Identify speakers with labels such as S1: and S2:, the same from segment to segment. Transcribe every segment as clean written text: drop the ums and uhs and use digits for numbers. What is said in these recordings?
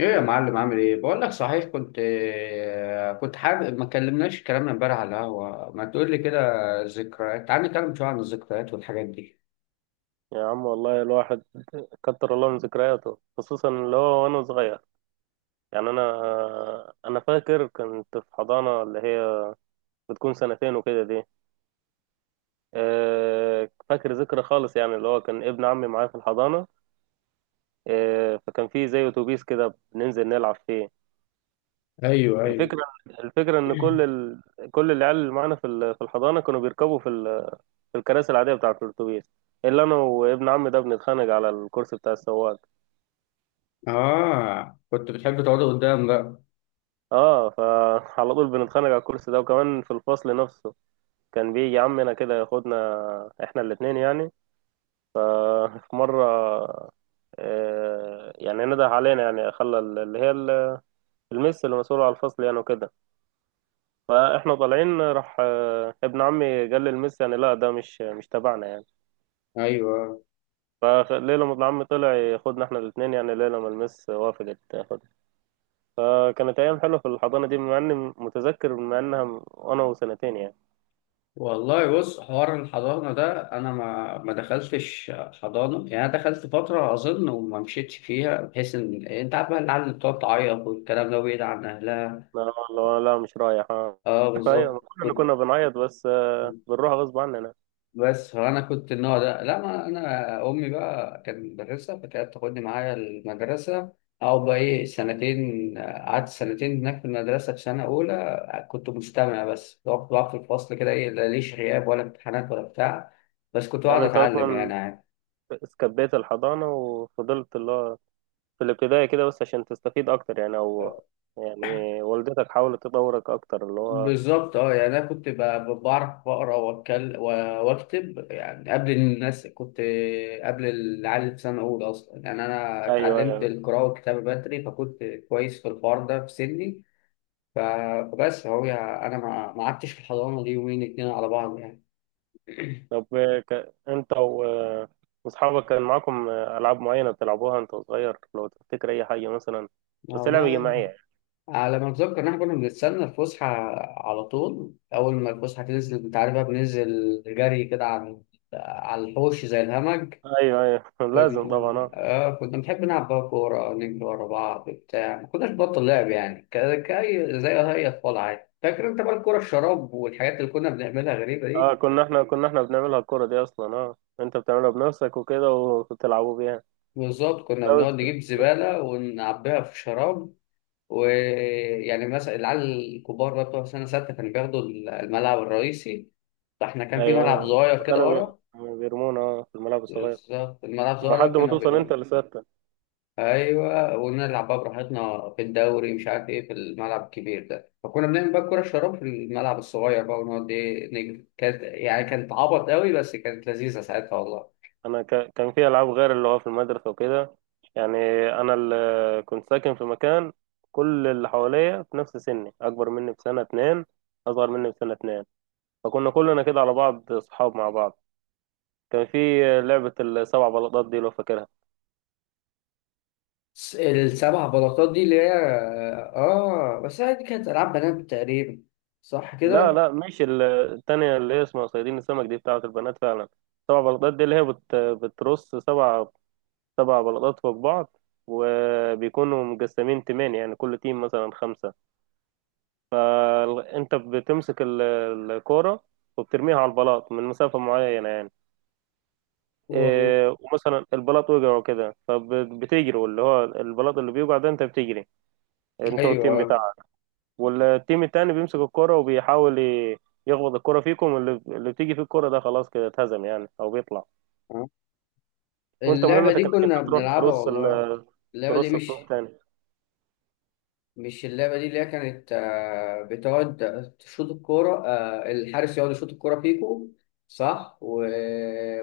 S1: ايه، يا معلم عامل ايه؟ بقول لك صحيح، كنت حابب ما كلمناش كلامنا امبارح على القهوه. ما تقول لي كده ذكريات. تعال نتكلم شويه عن الذكريات والحاجات دي.
S2: يا عم، والله الواحد كتر الله من ذكرياته، خصوصا اللي هو وانا صغير. يعني انا فاكر كنت في حضانه، اللي هي بتكون سنتين وكده دي. فاكر ذكرى خالص، يعني اللي هو كان ابن عمي معايا في الحضانه. فكان في زي اتوبيس كده بننزل نلعب فيه.
S1: ايوه، ايوه.
S2: الفكره الفكره ان كل كل العيال اللي معانا في الحضانه كانوا بيركبوا في الكراسي العاديه بتاعه الاتوبيس. الا انا وابن عمي ده بنتخانق على الكرسي بتاع السواق.
S1: اه، كنت بتحب تقعد قدام بقى.
S2: اه. فعلى طول بنتخانق على الكرسي ده، وكمان في الفصل نفسه كان بيجي عمنا كده ياخدنا احنا الاتنين يعني. في مرة، يعني نده علينا، يعني خلى اللي هي المس اللي مسؤولة على الفصل يعني وكده. فاحنا طالعين راح، ابن عمي قال للمس، يعني لا ده مش تبعنا يعني.
S1: ايوه،
S2: فليلة ما ابن عمي طلع ياخدنا احنا الاتنين يعني، ليلة ما المس وافقت تاخدنا. فكانت أيام حلوة في الحضانة دي، مع إني متذكر مع إنها وأنا وسنتين يعني.
S1: والله بص، حوار الحضانه ده انا ما دخلتش حضانه، يعني انا دخلت فتره اظن وما مشيتش فيها، بحيث ان انت عارف بقى العيال اللي بتقعد تعيط والكلام ده بعيد عن اهلها.
S2: لا، لا، لا، مش رايح. اه،
S1: اه،
S2: ايوه، ما
S1: بالظبط
S2: كلنا
S1: كنت.
S2: كنا بنعيط بس. بنروح غصب عننا.
S1: بس فانا كنت النوع ده لا، ما انا امي بقى كانت مدرسه فكانت تاخدني معايا المدرسه. او بقى ايه، سنتين قعدت سنتين هناك في المدرسه، في سنه اولى كنت مستمع بس، كنت بقعد في الفصل كده، ايه لا ليش غياب ولا امتحانات ولا بتاع، بس كنت بقعد
S2: يعني انت
S1: اتعلم
S2: اصلا
S1: يعني.
S2: سكبيت الحضانه وفضلت اللي هو في الابتدائي كده بس عشان تستفيد اكتر يعني، او يعني والدتك حاولت تدورك اكتر اللي هو.
S1: بالظبط، اه يعني انا كنت بعرف اقرا واتكلم واكتب يعني قبل الناس، كنت قبل العيال اللي في سنه اولى اصلا يعني. انا
S2: ايوه
S1: اتعلمت
S2: ايوه.
S1: القراءه والكتابه بدري، فكنت كويس في الحوار ده في سني. ف- فبس هو يعني انا ما قعدتش في الحضانه دي يومين اتنين على بعض يعني.
S2: طب، انت و واصحابك كان معاكم العاب معينه بتلعبوها انت صغير لو تفتكر اي حاجه مثلا، بس لعبه
S1: والله
S2: جماعيه.
S1: على ما اتذكر ان احنا كنا بنستنى الفسحه، على طول اول ما الفسحه تنزل انت عارف بقى بننزل جري كده على الحوش زي الهمج.
S2: ايوه ايوه. لازم طبعا
S1: كنا
S2: آه.
S1: آه كنا بنحب نلعب بقى كورة، نجري ورا بعض بتاع، ما كناش بطل لعب يعني، كأي زي أي أطفال عادي. فاكر أنت بقى الكورة الشراب والحاجات اللي كنا بنعملها غريبة
S2: اه
S1: دي؟
S2: كنا احنا كنا احنا بنعملها الكرة دي اصلا. اه، انت بتعملها بنفسك وكده وبتلعبوا بيها.
S1: بالظبط، كنا
S2: لا بس.
S1: بنقعد نجيب زبالة ونعبيها في شراب. ويعني مثلا العيال الكبار بقى بتوع سنة ستة كانوا بياخدوا الملعب الرئيسي، فاحنا كان في ملعب
S2: ايوه،
S1: صغير
S2: ما
S1: كده ورا.
S2: كانوا بيرمونا اه في الملعب الصغير.
S1: بالظبط، الملعب الصغير ده
S2: لحد ما
S1: كنا
S2: توصل انت لسته.
S1: ايوه، ونلعب بقى براحتنا في الدوري مش عارف ايه في الملعب الكبير ده. فكنا بنعمل بقى الكوره الشراب في الملعب الصغير بقى، ونقعد ايه نجري. كانت يعني كانت عبط قوي، بس كانت لذيذه ساعتها والله.
S2: انا كان في العاب غير اللي هو في المدرسه وكده، يعني انا اللي كنت ساكن في مكان كل اللي حواليا في نفس سني، اكبر مني بسنه اتنين، اصغر مني بسنه اتنين. فكنا كلنا كده على بعض اصحاب مع بعض. كان في لعبه السبع بلاطات دي، لو فاكرها.
S1: السبع بلاطات دي اللي هي، اه بس هي دي كانت العاب بنات تقريبا، صح
S2: لا
S1: كده؟
S2: لا، مش التانية اللي هي اسمها صيادين السمك دي بتاعة البنات فعلا. سبع بلاطات دي اللي هي بترص سبع، سبع بلاطات فوق بعض، وبيكونوا مقسمين تيمين يعني كل تيم مثلا خمسة. انت بتمسك الكورة، وبترميها على البلاط من مسافة معينة يعني.
S1: والله
S2: إيه، ومثلا البلاط وقع وكده، فبتجري واللي هو البلاط اللي بيوقع ده انت بتجري انت والتيم
S1: ايوه،
S2: بتاعك. والتيم التاني بيمسك الكرة وبيحاول يخبط الكرة فيكم، اللي بتيجي فيه الكرة ده خلاص كده اتهزم يعني، او بيطلع.
S1: آه.
S2: وانت
S1: اللعبه
S2: مهمتك
S1: دي
S2: انك انت
S1: كنا
S2: تروح
S1: بنلعبها
S2: ترص
S1: والله. اللعبه دي
S2: ترص الطوب
S1: مش
S2: تاني.
S1: مش اللعبة دي، اللي هي كانت بتقعد تشوط الكورة، الحارس يقعد يشوط الكورة فيكو، صح؟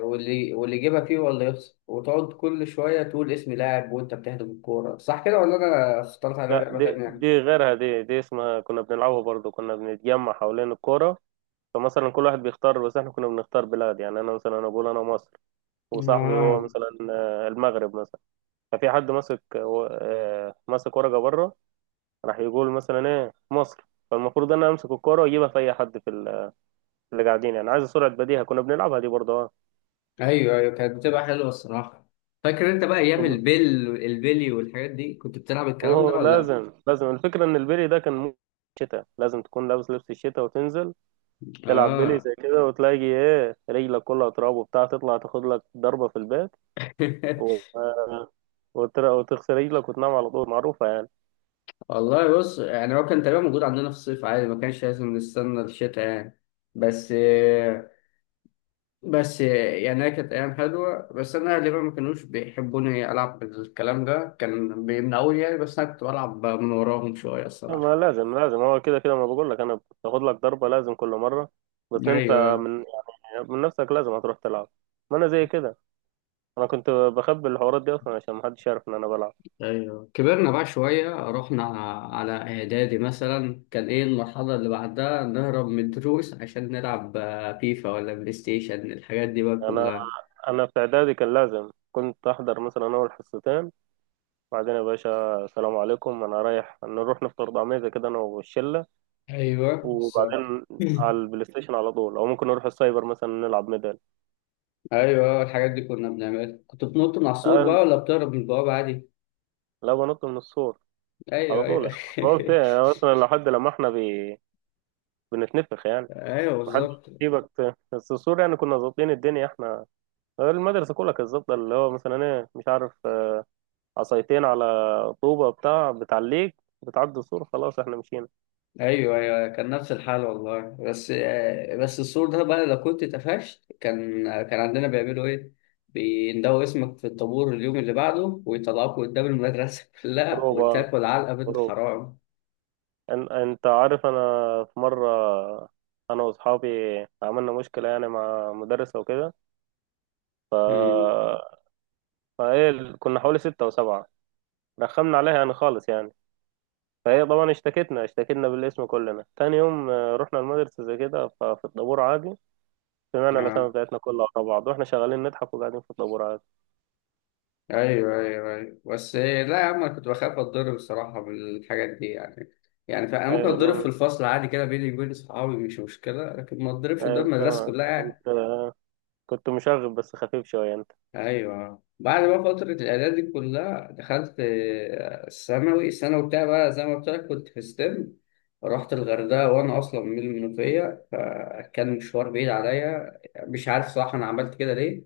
S1: واللي يجيبها فيه، ولا يخسر، وتقعد كل شوية تقول اسم لاعب وأنت بتهدف الكورة، صح كده ولا أنا اخترت على
S2: لا،
S1: لعبة
S2: دي
S1: تانية؟
S2: دي غيرها، دي اسمها كنا بنلعبها برضو. كنا بنتجمع حوالين الكرة، فمثلا كل واحد بيختار، بس احنا كنا بنختار بلاد يعني، انا مثلا انا بقول انا مصر، وصاحبي هو
S1: آه،
S2: مثلا المغرب مثلا. ففي حد ماسك، ماسك ورقة بره راح يقول مثلا ايه مصر، فالمفروض ان انا امسك الكرة واجيبها في اي حد في اللي قاعدين يعني. عايز سرعة بديهة كنا بنلعبها دي برضه اه.
S1: أيوه أيوه، كانت بتبقى حلوة الصراحة. فاكر أنت بقى أيام
S2: طب-
S1: البلي والحاجات دي، كنت بتلعب الكلام ده
S2: اوه
S1: ولا لأ؟
S2: لازم لازم. الفكرة ان البيلي ده كان مو شتاء، لازم تكون لابس لبس الشتاء وتنزل تلعب بيلي
S1: آه.
S2: زي كده، وتلاقي ايه رجلك كلها تراب وبتاع، تطلع تاخد لك ضربة في البيت و... وتغسل رجلك وتنام على طول، معروفة يعني.
S1: والله بص، يعني هو كان تقريبا موجود عندنا في الصيف عادي، ما كانش لازم نستنى الشتاء يعني. بس بس يعني هي كانت أيام حلوة، بس أنا أهلي بقى ما كانوش بيحبوني ألعب الكلام ده، كان بيمنعوني يعني، بس أنا كنت بلعب من وراهم شوية
S2: ما
S1: الصراحة.
S2: لازم لازم، هو كده كده ما بقول لك انا بتاخد لك ضربة لازم كل مرة، بس انت
S1: أيوه
S2: من يعني من نفسك لازم هتروح تلعب. ما انا زي كده، انا كنت بخبي الحوارات دي اصلا عشان محدش يعرف ان انا بلعب.
S1: أيوه، كبرنا بقى شوية، رحنا على إعدادي مثلا، كان إيه المرحلة اللي بعدها؟ نهرب من الدروس عشان نلعب فيفا ولا بلاي ستيشن، الحاجات دي بقى
S2: انا
S1: كلها.
S2: انا في اعدادي كان لازم كنت احضر مثلا اول حصتين، وبعدين يا باشا السلام عليكم، انا رايح نروح نفطر طعمية كده انا والشله.
S1: ايوه بالظبط.
S2: وبعدين على البلاي ستيشن على طول، او ممكن نروح السايبر مثلا نلعب ميدل.
S1: ايوه، الحاجات دي كنا بنعملها. كنت بتنط من على السور بقى،
S2: أنا
S1: ولا بتهرب من البوابه عادي؟
S2: لا، بنط من السور على
S1: ايوه
S2: طول
S1: ايوه.
S2: يعني. قلت يعني اصلا لحد لما احنا بنتنفخ يعني
S1: ايوه
S2: محدش
S1: بالظبط.
S2: يجيبك بس السور يعني، كنا ظابطين الدنيا احنا. المدرسه كلها كانت ظابطه، اللي هو مثلا ايه مش عارف عصايتين على طوبه بتاع بتعليك بتعدي السور، خلاص احنا مشينا.
S1: ايوه ايوه، كان نفس الحال والله. بس بس السور ده بقى لو كنت اتقفشت، كان عندنا بيعملوا ايه؟ بيندوا اسمك في الطابور اليوم اللي بعده، ويطلعوك قدام المدرسه كلها،
S2: بروبا
S1: وتاكل علقه بنت
S2: بروبا.
S1: حرام.
S2: انت عارف، انا في مرة انا واصحابي عملنا مشكلة يعني مع مدرسة وكده، فهي كنا حوالي ستة او سبعة رخمنا عليها يعني خالص يعني. فهي طبعا اشتكتنا بالاسم كلنا. تاني يوم، رحنا المدرسة زي كده، ففي الطابور عادي سمعنا الأسامي
S1: امم
S2: بتاعتنا كلها ورا بعض، واحنا شغالين نضحك وقاعدين في الطابور عادي.
S1: ايوه ايوه ايوه، بس لا يا عم، انا كنت بخاف اتضرب الصراحه من الحاجات دي يعني. يعني فانا ممكن
S2: ايوه لو
S1: اتضرب في الفصل عادي كده بيني وبين اصحابي، مش مشكله، لكن ما اتضربش قدام
S2: أيوة،
S1: المدرسه
S2: انت
S1: كلها يعني.
S2: كنت كنت مشاغب بس خفيف شوية انت.
S1: ايوه، بعد بقى فتره الاعداد دي كلها، دخلت الثانوي. الثانوي بتاعي بقى زي ما قلت لك، كنت في ستيم، رحت الغردقه، وانا اصلا من المنوفيه، فكان مشوار بعيد عليا. مش عارف صراحه انا عملت كده ليه،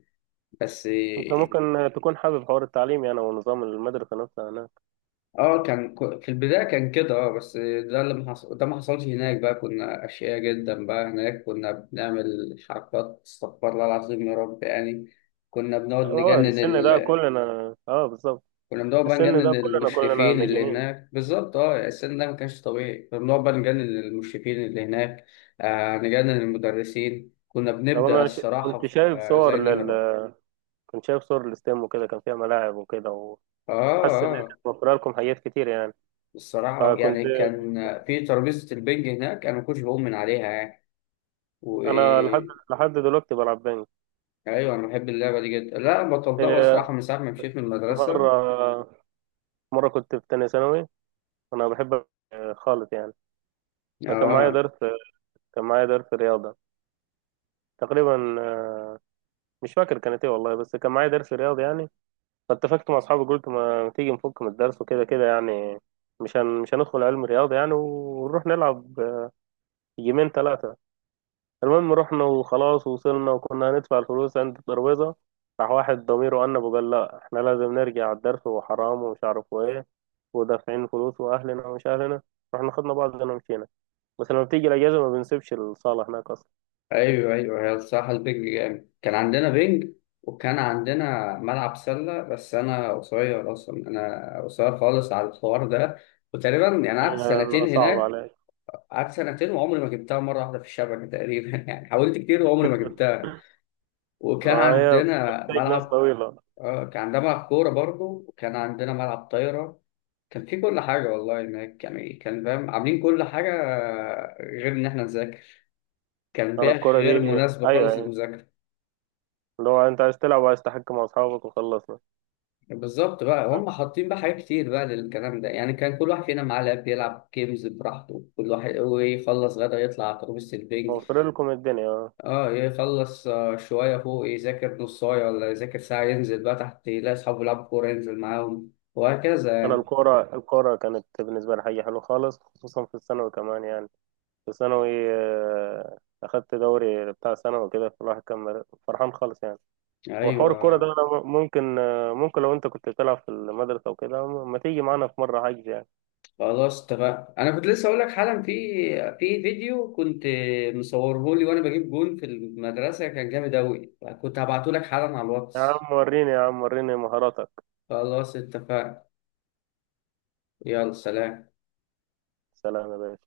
S1: بس
S2: انت ممكن تكون حابب حوار التعليم يعني ونظام المدرسة نفسها.
S1: اه كان في البداية كان كده، اه بس ده اللي ما حصل، ده ما حصلش هناك بقى. كنا أشقياء جدا بقى هناك، كنا بنعمل حركات استغفر الله العظيم يا رب يعني. كنا بنقعد
S2: اه
S1: نجنن
S2: السن ده مجانين
S1: ال...
S2: كلنا. اه بالظبط،
S1: كنا بنقعد بقى
S2: السن ده
S1: نجنن
S2: كلنا
S1: المشرفين اللي
S2: مجانين.
S1: هناك. بالظبط، اه السن ده ما كانش طبيعي، كنا بنقعد بقى نجنن المشرفين اللي هناك. آه، نجنن المدرسين. كنا
S2: طب
S1: بنبدأ
S2: انا
S1: الصراحة
S2: كنت شايف
S1: زي
S2: صور
S1: نهرب.
S2: كنت شايف صور الاستيم وكده، كان فيها ملاعب وكده،
S1: اه
S2: وحاسس ان هي
S1: اه، آه.
S2: كانت موفره لكم حاجات كتير يعني،
S1: الصراحة
S2: فكنت.
S1: يعني كان في ترابيزة البنج هناك، أنا ما كنتش بقوم من عليها يعني.
S2: انا لحد،
S1: و
S2: دلوقتي بلعب بينج.
S1: ايوه، انا بحب اللعبه دي جدا، لا بطلتها بقى
S2: إيه،
S1: الصراحه من ساعه ما مشيت من المدرسه.
S2: مره مره كنت في تانية ثانوي، انا بحب خالص يعني. فكان معايا
S1: اه،
S2: درس، كان معايا درس رياضه تقريبا، مش فاكر كانت ايه والله، بس كان معايا درس رياضه يعني. فاتفقت مع اصحابي قلت ما تيجي نفك من الدرس وكده كده يعني، مش هندخل علم رياضه يعني ونروح نلعب جيمين ثلاثه. المهم رحنا وخلاص وصلنا وكنا هندفع الفلوس عند الترابيزه، راح واحد ضميره انب وقال لا احنا لازم نرجع الدرس وحرام ومش عارف ايه، ودافعين فلوس واهلنا ومش اهلنا، رحنا خدنا بعضنا ومشينا. بس لما بتيجي الاجازه ما بنسيبش الصاله هناك اصلا.
S1: ايوه ايوه، هي الصراحه البنج جامد. كان عندنا بنج، وكان عندنا ملعب سله، بس انا قصير اصلا، انا قصير خالص على الحوار ده. وتقريبا يعني قعدت
S2: يعني
S1: سنتين
S2: صعب
S1: هناك.
S2: عليك.
S1: قعدت سنتين وعمري ما جبتها مره واحده في الشبكه تقريبا. يعني حاولت كتير وعمري ما جبتها.
S2: ما
S1: وكان
S2: هي
S1: عندنا
S2: بتحتاج ناس
S1: ملعب
S2: طويله.
S1: اه كان عندنا ملعب كورة برضه، وكان عندنا ملعب طايرة. كان في كل حاجة والله هناك يعني، كان فاهم عاملين كل حاجة غير إن إحنا نذاكر. كان
S2: انا
S1: بيئة
S2: الكره دي،
S1: غير مناسبة
S2: ايوه
S1: خالص
S2: أيوة.
S1: للمذاكرة.
S2: اللي هو انت عايز تلعب وعايز تحكي مع اصحابك وخلصنا.
S1: بالظبط، بقى هم حاطين بقى حاجات كتير بقى للكلام ده يعني. كان كل واحد فينا معاه لاب يلعب جيمز براحته كل واحد، ويخلص غدا يطلع على ترابيزة البنج.
S2: موفر لكم الدنيا اه.
S1: اه، يخلص شوية فوق يذاكر نص ساعة ولا يذاكر ساعة، ينزل بقى تحت يلاقي أصحابه يلعبوا كورة، ينزل معاهم
S2: انا
S1: وهكذا.
S2: الكوره كانت بالنسبه لي حاجه حلوه خالص خصوصا في الثانوي كمان يعني. في الثانوي، آه، اخدت دوري بتاع ثانوي كده، فالواحد كان فرحان خالص يعني. وحوار الكوره ده
S1: أيوه،
S2: انا ممكن، ممكن لو انت كنت بتلعب في المدرسه وكده ما تيجي معانا في مره حجز يعني.
S1: خلاص اتفقنا. انا كنت لسه اقول لك حالا، في فيديو كنت مصوره لي وانا بجيب جون في المدرسه، كان جامد اوي. كنت هبعته لك حالا على
S2: يا
S1: الواتس.
S2: عم وريني، يا عم وريني مهاراتك.
S1: خلاص اتفقنا، يلا سلام.
S2: سلام يا باشا.